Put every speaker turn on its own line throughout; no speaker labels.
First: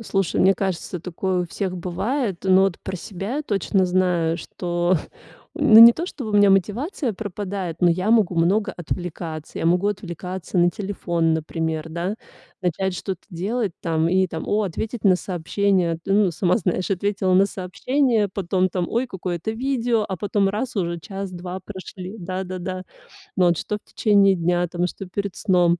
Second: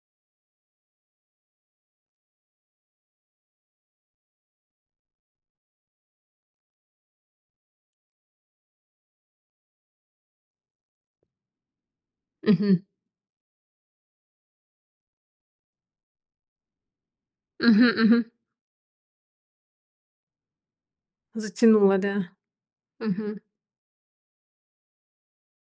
Слушай, мне кажется, такое у всех бывает. Но вот про себя я точно знаю, что ну, не то, что бы у меня мотивация пропадает, но я могу много отвлекаться. Я могу отвлекаться на телефон, например, да,
Мгм.
начать что-то делать там и там, о, ответить на сообщение. Ну, сама знаешь, ответила на
Мгм, мгм.
сообщение, потом там: ой, какое-то видео, а потом раз уже час-два
Затянуло,
прошли.
да.
Да-да-да.
Мгм.
Но вот что в течение дня там, что перед сном.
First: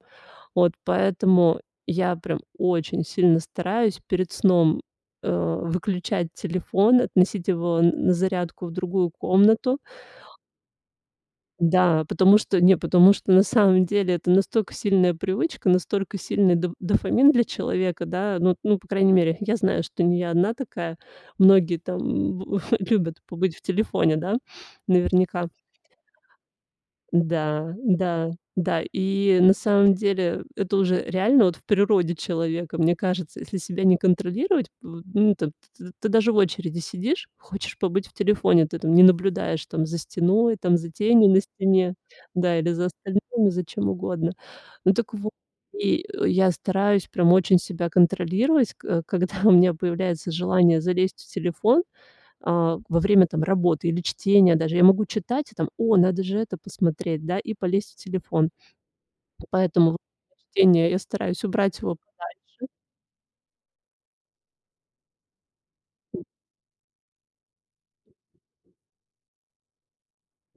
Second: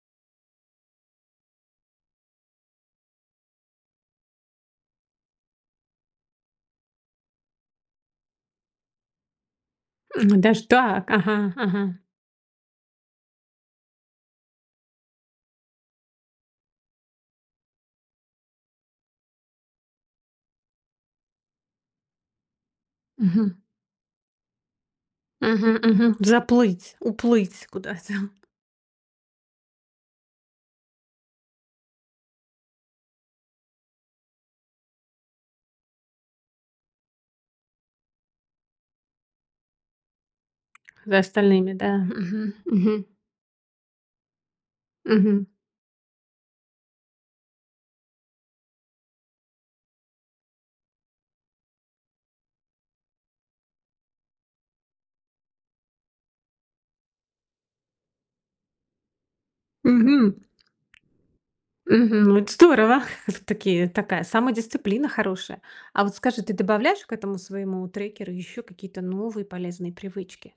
Вот поэтому я прям очень сильно стараюсь перед сном, э, выключать телефон, относить его на зарядку в другую комнату.
М, даже так, ага, ага.
Да, потому что, не потому что, на самом деле, это настолько сильная привычка, настолько сильный доф дофамин для человека. Да, ну, ну, по крайней мере, я знаю, что не я одна такая. Многие там любят
Мгм.
побыть в телефоне, да, наверняка.
Мгм, мгм. Заплыть уплыть
Да,
куда-то.
да, да. И, на самом деле, это уже реально вот в природе человека. Мне кажется, если себя не контролировать, ну, т ты даже в очереди сидишь, хочешь побыть в телефоне. Ты там не наблюдаешь там за стеной, там за
За
тенью на
остальными,
стене.
да. Мгм,
Да или за
мгм.
остальными за чем угодно. Ну, так вот
Мгм.
и я стараюсь прям очень себя контролировать, ко когда у меня появляется желание залезть в телефон. А, во время там работы или чтения даже я могу читать и там: о, надо же это посмотреть, да, и полезть в телефон. Поэтому во
Мгм.
время чтения я стараюсь убрать его подальше.
Мгм, это здорово, это такие, такая самодисциплина хорошая. А вот скажи, ты добавляешь к этому своему трекеру ещё какие-то новые полезные привычки?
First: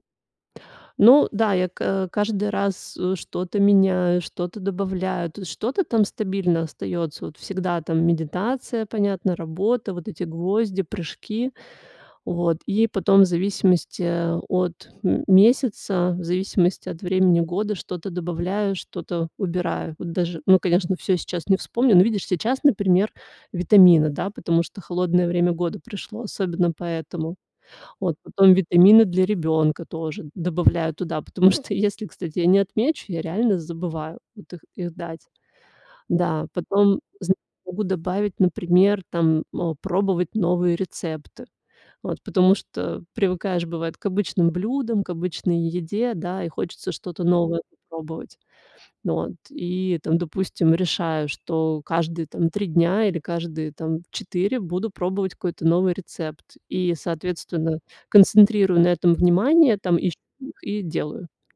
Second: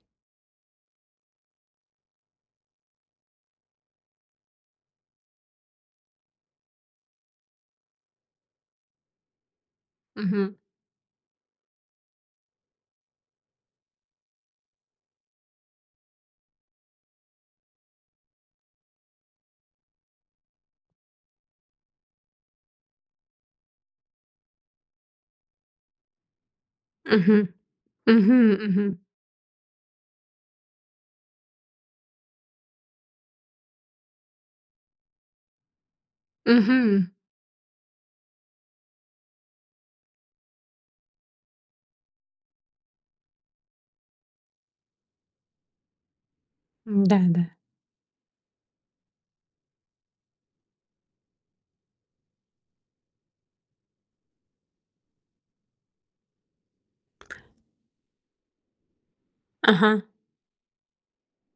Ну да, я ка каждый раз, э, что-то меняю, что-то добавляю, то что-то там стабильно остаётся. Вот всегда там медитация, понятно, работа, вот эти
Мгм.
гвозди, прыжки. Вот, и потом, в зависимости от м месяца, в зависимости от времени года, что-то добавляю, что-то убираю. Вот даже, ну, конечно, всё сейчас не вспомню. Но видишь, сейчас, например, витамины, да, потому что холодное время года пришло, особенно поэтому.
Мгм,
Вот,
мгм
потом
мгм.
витамины для ребёнка тоже добавляю туда, потому что если, кстати, я не отмечу, я реально забываю вот их их дать. Да, потом
Мгм.
зн могу добавить, например, там, э, пробовать новые рецепты. Вот, потому что привыкаешь бывает к обычным блюдам, к обычной еде, да, и хочется
М-да,
что-то
да.
новое попробовать. Вот, и там, допустим, решаю, что каждые там 3 дня или каждые там 4, буду пробовать какой-то новый рецепт. И соответственно, концентрирую на этом внимание там
Ага.
и чт и делаю.